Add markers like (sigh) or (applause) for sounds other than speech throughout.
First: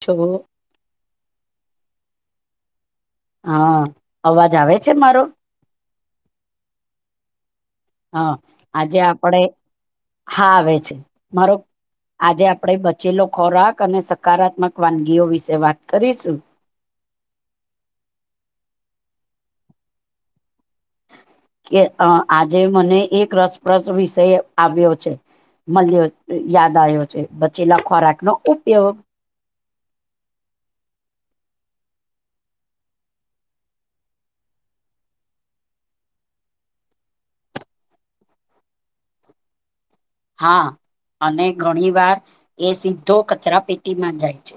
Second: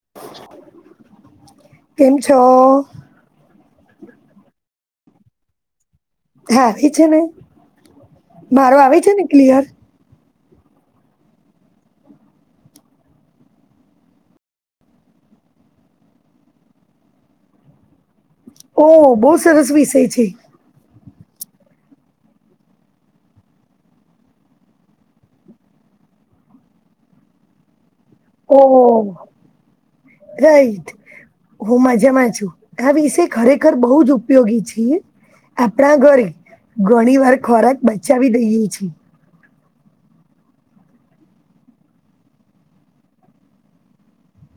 છગળો. કેમ છો? હા, અવાજ આવે છે મારો? હા, આવી છે, ને હા મારો આવે આજે છે, ને આપણે ક્લિયર? હા, આવે છે, મારો? આજે આપડે બચેલો ખોરાક અને સકારાત્મક વાનગીઓ વિશે વાત કરીશું. ઓ બો સરસ વિષય છે. કે અ આજે મને એક રસપ્રદ વિષય આવ્યો છે. મલ્યો યાદ આયો છે, બચેલા ખોરાકનો ઉપયોગ. Oh right. હું મજામાં છું આ વિષય ખરેખર બહુ જ ઉપયોગી છીએ. આપણા ઘરે ઘણી વાર ખોરાક બચાવી દઈએ છે. હા, અને ઘણી વાર એ સીધો કચરા પેટીમાં જાય છે.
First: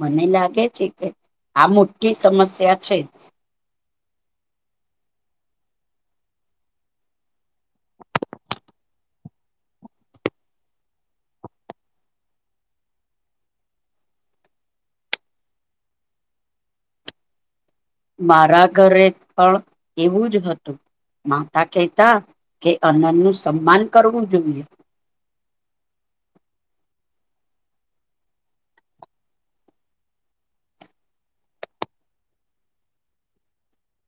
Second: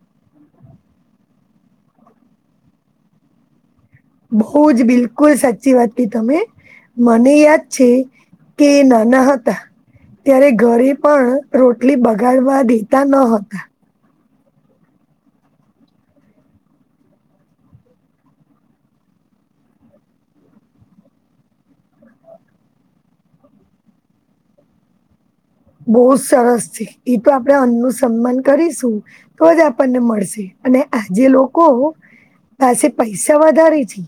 મને લાગે છે, કે આ મોટી સમસ્યા છે. બહુ જ બિલકુલ સાચી વાત કી તમે મને યાદ છે, કે નાના હતા. ત્યારે ઘરે પણ રોટલી બગાડવા દેતા ન હતા. મારા ઘરે પણ એવું જ હતું માતા કહેતા કે અનનનું સન્માન કરવું જોઈએ. બહુ સરસ છે એ તો આપણે અન્નનું સન્માન કરીશું તો જ આપણને મળશે અને આજે લોકો પાસે પૈસા વધારે છે.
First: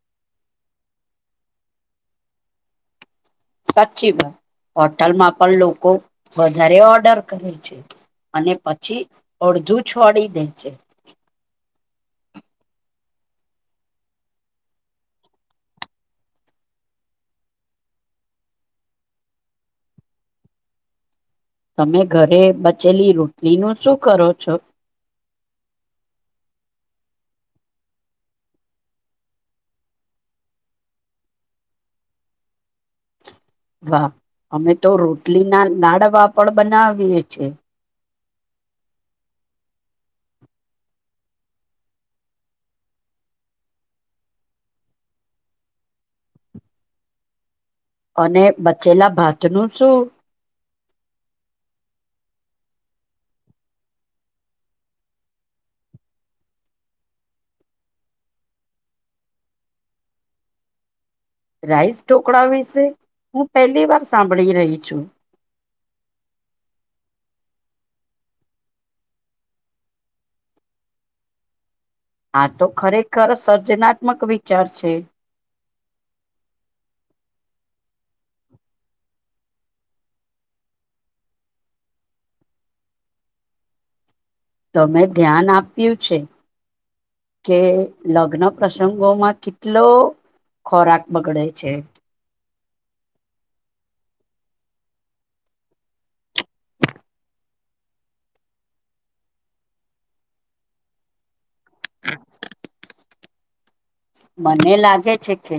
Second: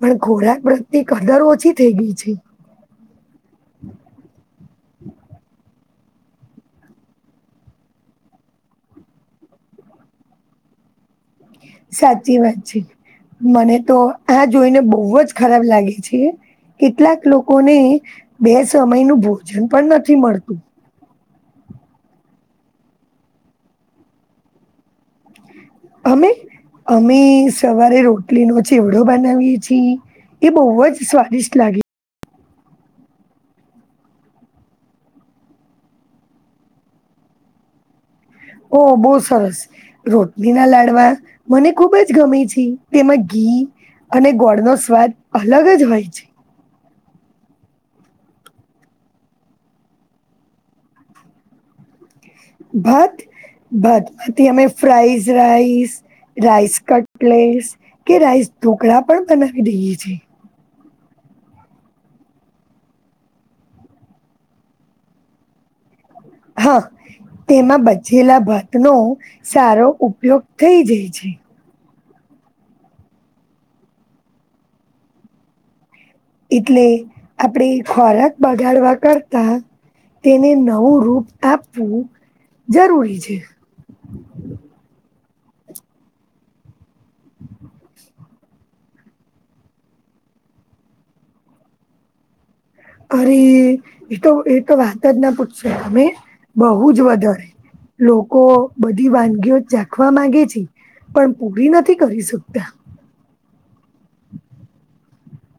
પણ ખોરાક પ્રત્યે કદર ઓછી થઈ ગઈ છે. સાચી વાત હોટલમાં પણ લોકો વધારે ઓર્ડર કરે છે. અને પછી અડધું છોડી દે છે. સાચી વાત છે. મને તો આ જોઈને બોવ જ ખરાબ લાગે છે. કેટલાક લોકોને બે સમય નું ભોજન પણ નથી મળતું. તમે ઘરે બચેલી રોટલીનું શું કરો છો? અમે અમે સવારે રોટલીનો ચેવડો બનાવીએ છી એ બોવ જ સ્વાદિષ્ટ લાગે વાહ અમે તો રોટલીના લાડવા પણ બનાવીએ છે. ઓ બો સરસ રોટનીના લાડવા મને ખુબ જ ગમે છે, તેમાં ઘી ઘી અને ગોળનો સ્વાદ અલગ જ હોય છે. અને બચેલા ભાત નું શું? ભાત ભાત માંથી અમે ફ્રાઈઝ રાઈસ રાઈસ કટલેસ કે રાઈસ ઢોકળા પણ બનાવી દઈએ છે. રાઈસ ઢોકળા વિશે હું પહેલી વાર સાંભળી રહી છું. હા. તેમાં બચેલા ભાતનો સારો ઉપયોગ થઈ જાય છે. આ તો ખરેખર સર્જનાત્મક વિચાર છે. એટલે આપણે ખોરાક બગાડવા કરતા તેને નવું રૂપ આપવું જરૂરી છે. તમે ધ્યાન આપ્યું છે કે લગ્ન પ્રસંગોમાં કેટલો ખોરાક બગડે છે. અરે એતો એતો વાત જ ના પૂછશ અમે બહુ જ વધારે લોકો બધી વાનગીઓ ચાખવા માંગે છે પણ પૂરી નથી કરી શકતા. મને લાગે છે કે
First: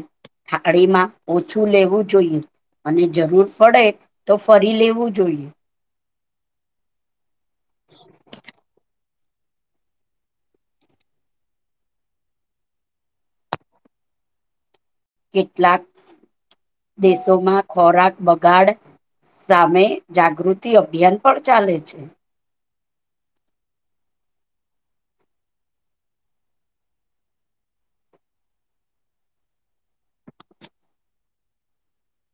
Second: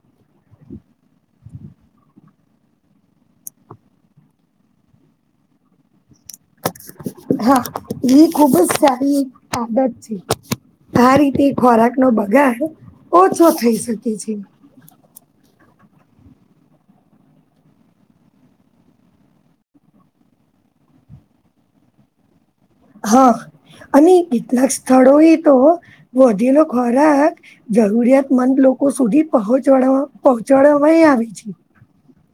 થાળીમાં ઓછું લેવું જોઈએ. અને જરૂર પડે તો ફરી લેવું જોઈએ. હા એ ખુબ જ સારી આદત છે. આ રીતે ખોરાક નો બગડ ઓછો થઈ શકે છે. કેટલાક દેશોમાં ખોરાક બગાડ સામે જાગૃતિ અભિયાન પણ ચાલે છે હા અને કેટલાક સ્થળો એ તો વધેલો ખોરાક જરૂરિયાતમંદ લોકો સુધી પહોંચડ પહોંચાડવાય આવે છે. (inaudible)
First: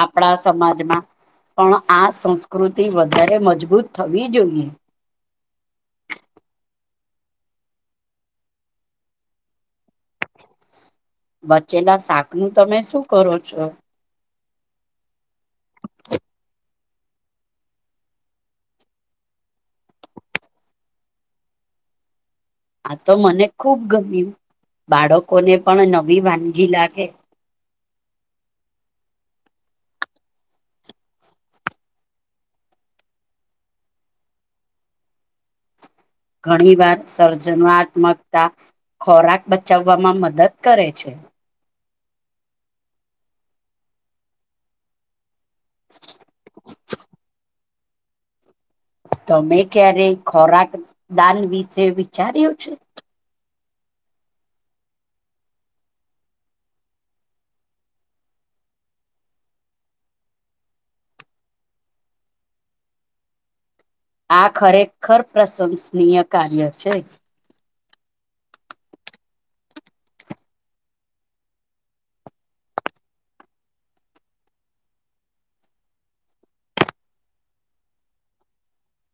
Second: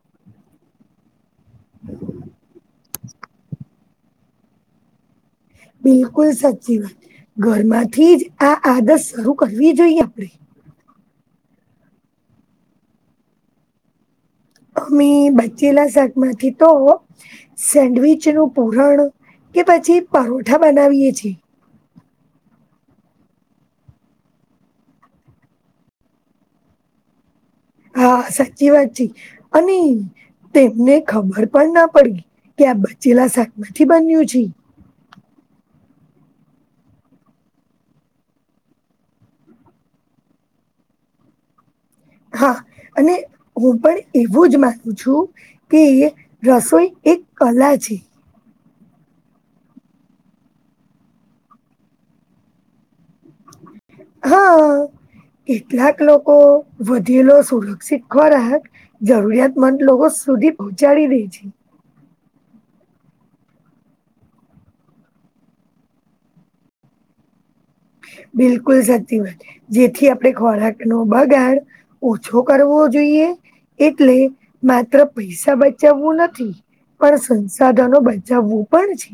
આપણા સમાજમાં પણ આ સંસ્કૃતિ વધારે મજબૂત થવી જોઈએ. બિલકુલ સાચી વાત. ઘરમાંથી જ આ આદત શરૂ કરવી જોઈએ આપણેે બચેલા શાક નું તમે શું કરો છો? અમે બચેલા શાક માંથી તો સેન્ડવીચ નું પૂરણ કે પછી પરોઠા બનાવીયે છી. આ તો મને ખુબ ગમ્યું. બાળકોને પણ નવી વાનગી લાગે. હા સાચી વાત છે અને તેમને ખબર પણ ના પડી કે આ બચેલા શાકમાંથી બન્યું છે. ઘણી વાર સર્જનાત્મકતા ખોરાક બચાવવામાં મદદ કરે છે. હા અને હું પણ એવું જ માનું છું કે રસોઈ એક કલા છે. તમે ક્યારે ખોરાક દાન વિશે વિચાર્યું છે. હા. કેટલાક લોકો વધેલો સુરક્ષિત ખોરાક જરૂરિયાતમંદ લોકો સુધી પહોંચાડી દે છે. આ ખરેખર પ્રશંસનીય કાર્ય છે. બિલકુલ સાચી વાત જેથી આપણે ખોરાક નો બગાડ ઓછો કરવો જોઈએ એટલે માત્ર પૈસા બચાવવું નથી. પણ સંસાધનો બચાવવું પણ છે.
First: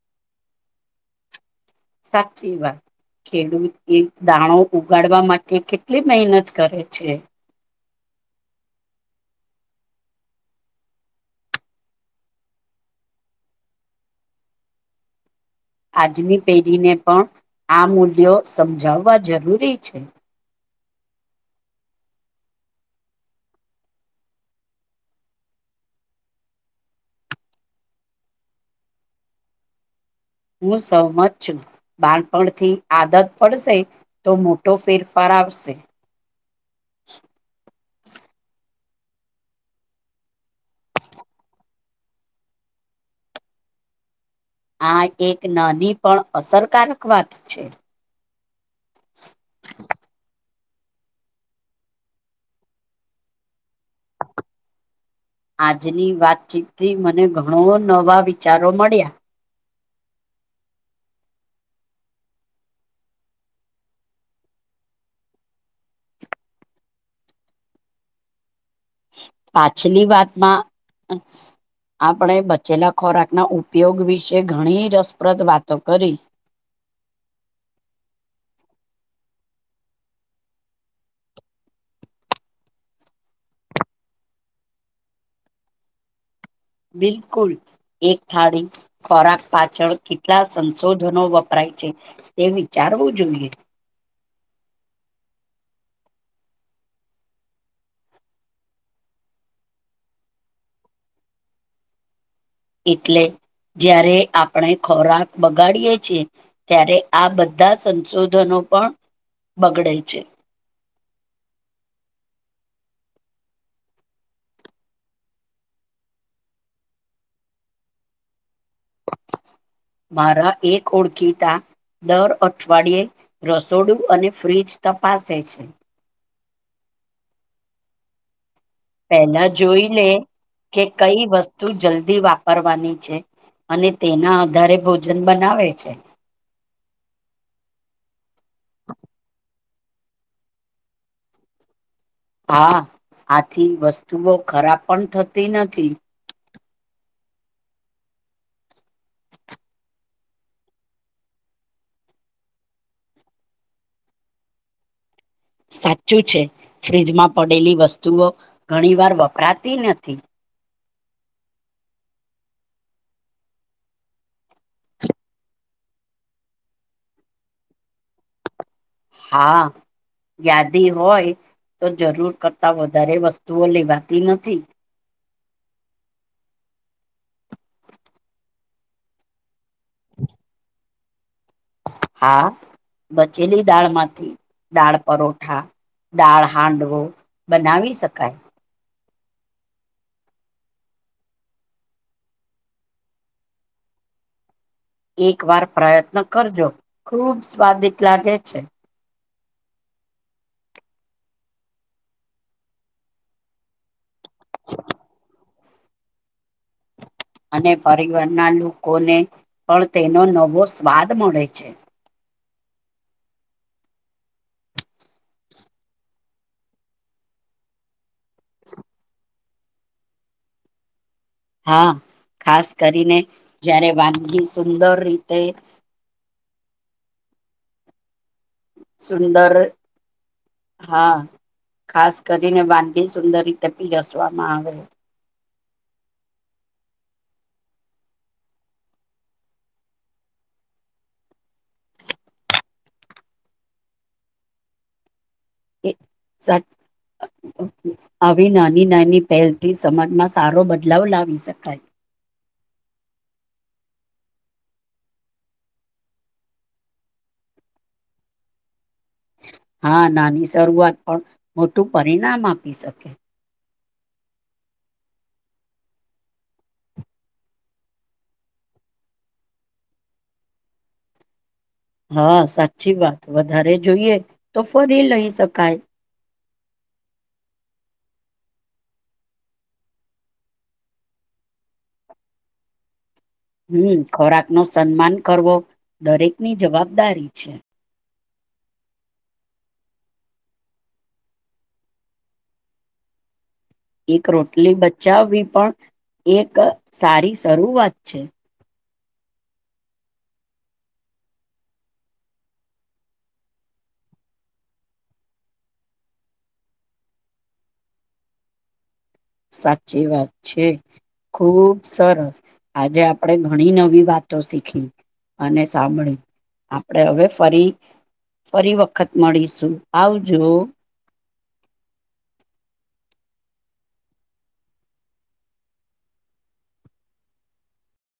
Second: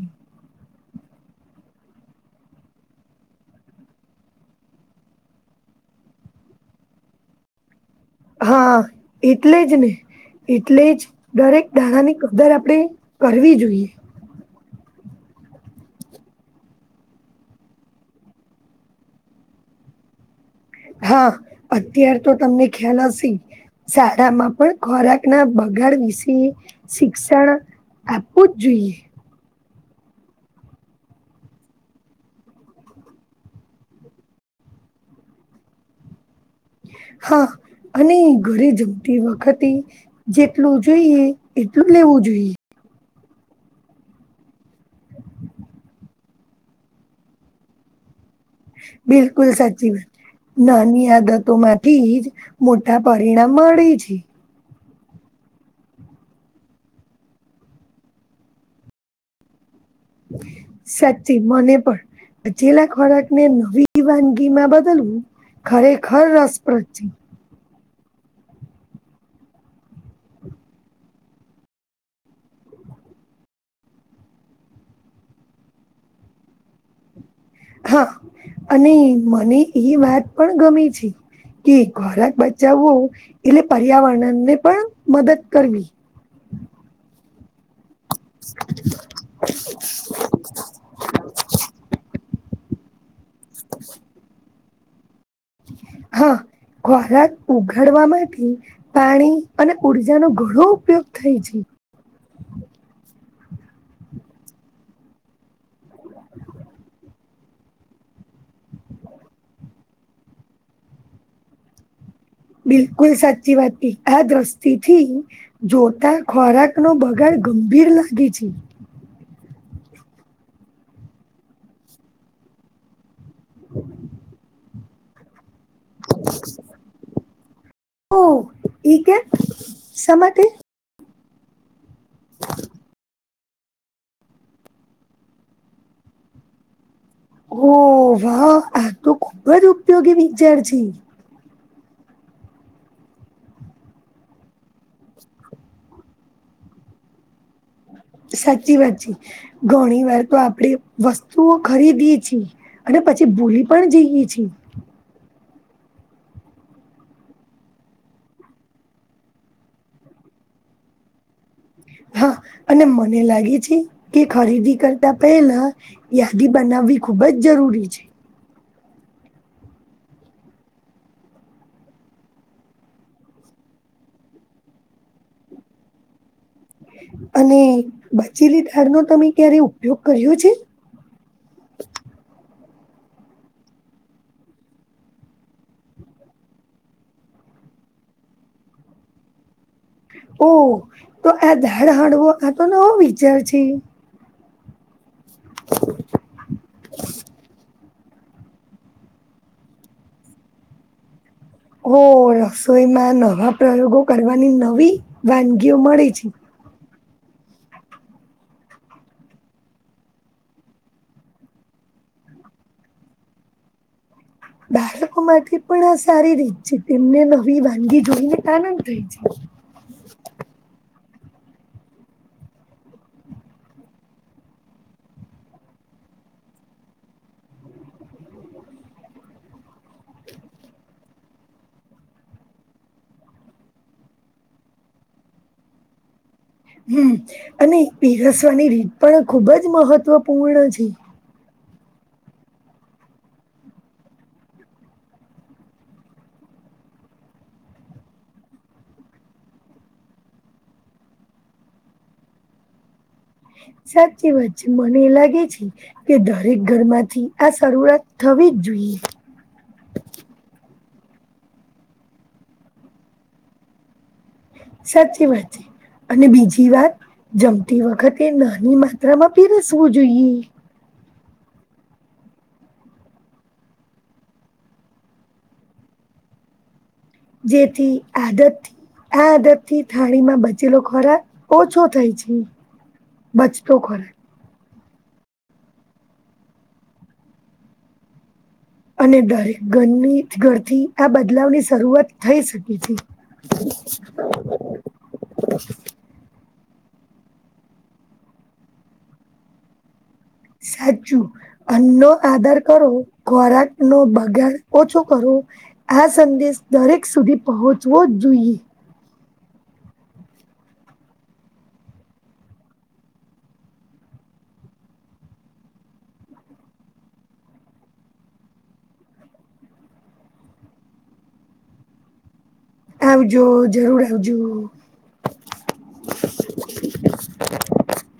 સાચી વાત. ખેડૂત એ દાણો ઉગાડવા માટે કેટલી મહેનત કરે છે. હા એટલે જ ને. એટલે જ દરેક દાણાની કદર આપણે કરવી જોઈએ. આજની પેઢીને પણ આ મૂલ્યો સમજાવવા જરૂરી છે. હા અત્યાર તો તમને ખ્યાલ હશે. શાળામાં પણ ખોરાકના બગાડ વિશે શિક્ષણ આપવું જ જોઈએ. હું સહમત છું બાળપણથી આદત પડશે તો મોટો ફેરફાર આવશે. હા અને ઘરે જવ તી વખતે જેટલું જોઈએ એટલું લેવું જોઈએ. આ એક નાની પણ અસરકારક વાત છે. બિલકુલ સાચી વાત નાની આદતો માંથી જ મોટા પરિણામ મળે છે. આજની વાતચીતથી મને ઘણો નવા વિચારો મળ્યા સાચી મને પણ પચેલા ખોરાક ને નવી વાનગીમાં બદલવું ખરેખર રસપ્રદ છે. પાછલી વાતમાં આપણે બચેલા ખોરાકના ઉપયોગ વિશે ઘણી રસપ્રદ વાતો કરી (inaudible) હા અને મને એ વાત પણ ગમે છે. કે ખોરાક બચાવવો એટલે પર્યાવરણને પણ મદદ કરવી. બિલકુલ. એક થાળી ખોરાક પાછળ કેટલા સંશોધનો વપરાય છે, તે વિ ચાર હોવું જોઈએ. હા. ખોરાક ઉગાડવા માટે પાણી અને ઉર્જાનો ઘણો ઉપયોગ થાય છે. (inaudible) એટલે જયારે આપણે ખોરાક બગાડીએ છીએ ત્યારે આ બધા સંશોધનો પણ બગડે છે. (inaudible) બિલકુલ સાચી વાત આ દ્રષ્ટિથી જોતા ખોરાક નો બગાડ ગંભીર લાગે છે. મારા એક ઓળખીતા દર અઠવાડિયે રસોડું અને ફ્રીજ તપાસ છે. ઓ એ કે પહેલા જોઈ લે સા માટે કે કઈ વસ્તુ જલ્દી વાપરવાની છે. અને તેના આધારે ભોજન બનાવે છે. ઓ વાહ આ તો ખુબ જ ઉપયોગી વિચાર છે. હા આથી વસ્તુઓ ખરાબ પણ થતી નથી. સાચી વાત છે, ઘણી વાર તો આપડે વસ્તુઓ ખરીદીએ છીએ અને પછી ભૂલી પણ જઈએ છીએ. (inaudible) સાચું છે, ફ્ર્રીજમાં પડેલી વસ્તુઓ ઘણી વાર વપરાતી નથી. હા અને મને લાગે છે, કે ખરીદી કરતા પહેલા યાદી બનાવ વી ખૂબ જ જરૂરી છે. હા યાદી હોય તો જરૂર કરતાં વધારે વસ્તુઓ લેવાતી નથી. (inaudible) અને બચેલી દાળનો તમે ક્યારે ઉપયોગ કર્યો છે? હા બચેલી દાળમાંથી દાળ પરોઠા દાળ હાંડવો બનાવી શકાય ઓ તો આ દાડ હડવો આ તો નવો વિચાર છે. એક વાર પ્રયત્ન કરજો ખુબ સ્વાદીટ લાાગે છે. હો રસોઈમાં નવા પ્રયોગો કરવાની નવી વાનગીઓ મળે છે. (inaudible) અને પરિવારના લોકોને પણ તેનો નવો સ્વાદ મળે છે. બાળકો માટે પણ આ સારી રીત છે, તેમને નવી વાનગી જોઈને આનંદ થાય છે. (inaudible) હા ખાસ કરીને જયારે વાનગી સુંદર રીતે (inaudible) સુંદર હા ખાસ કરીને વાનીગી સુંદર રીતે પીરસવામાં આવે. હમ અને પીરસવાની રીત પણ ખુબ જ મહત્વપૂર્ણ છે. એ સાત આવી નાની નાની પહેલથી સમાજમાં સારો બદલાવ લાવી શકાય સાચી વાત છે મને એ લાગે છે કે દરેક ઘરમાંથી આ શરૂઆત થવી વી જ જોઈએ હા નાની શરૂઆત પણ મોટું પરિણામ આપી શકે. સાચી વાત છે. અને બીજી વાત જમતી વખતે નાની માત્રામાં પીરસવું જોઈએ. હા સાચી વાત વધારે જોઈએ તો ફરી લઈ શકાય. જેથી આદત આ આદત થી થાળીમાં બચેલો ખોરાક ઓછો થાય છે. હમ ખોરાક નો સન્માન કરવો દરેકની જવાબદારી છે. અને દરેક ઘરની ઘરથી આ બદલાવની શરૂઆત થઈ શકે છે. એક રોટલી બચાવવી પણ એક સારી શરૂઆત છે. સાચું અન્નો આદર કરો ખોરાક નો બગાડ ઓછો કરો. આ સંદેશ દરેક સુધી પહોચવો જ જોઈએ. સાચી વાત છે. ખુબ સરસ આજે આપણેે ઘણી નવી વાતો શીખી અને સાંભળી આપણેે હવે ફરી ફરી વખત મળીશું આવજો આવજો જરૂર આવજો. (inaudible)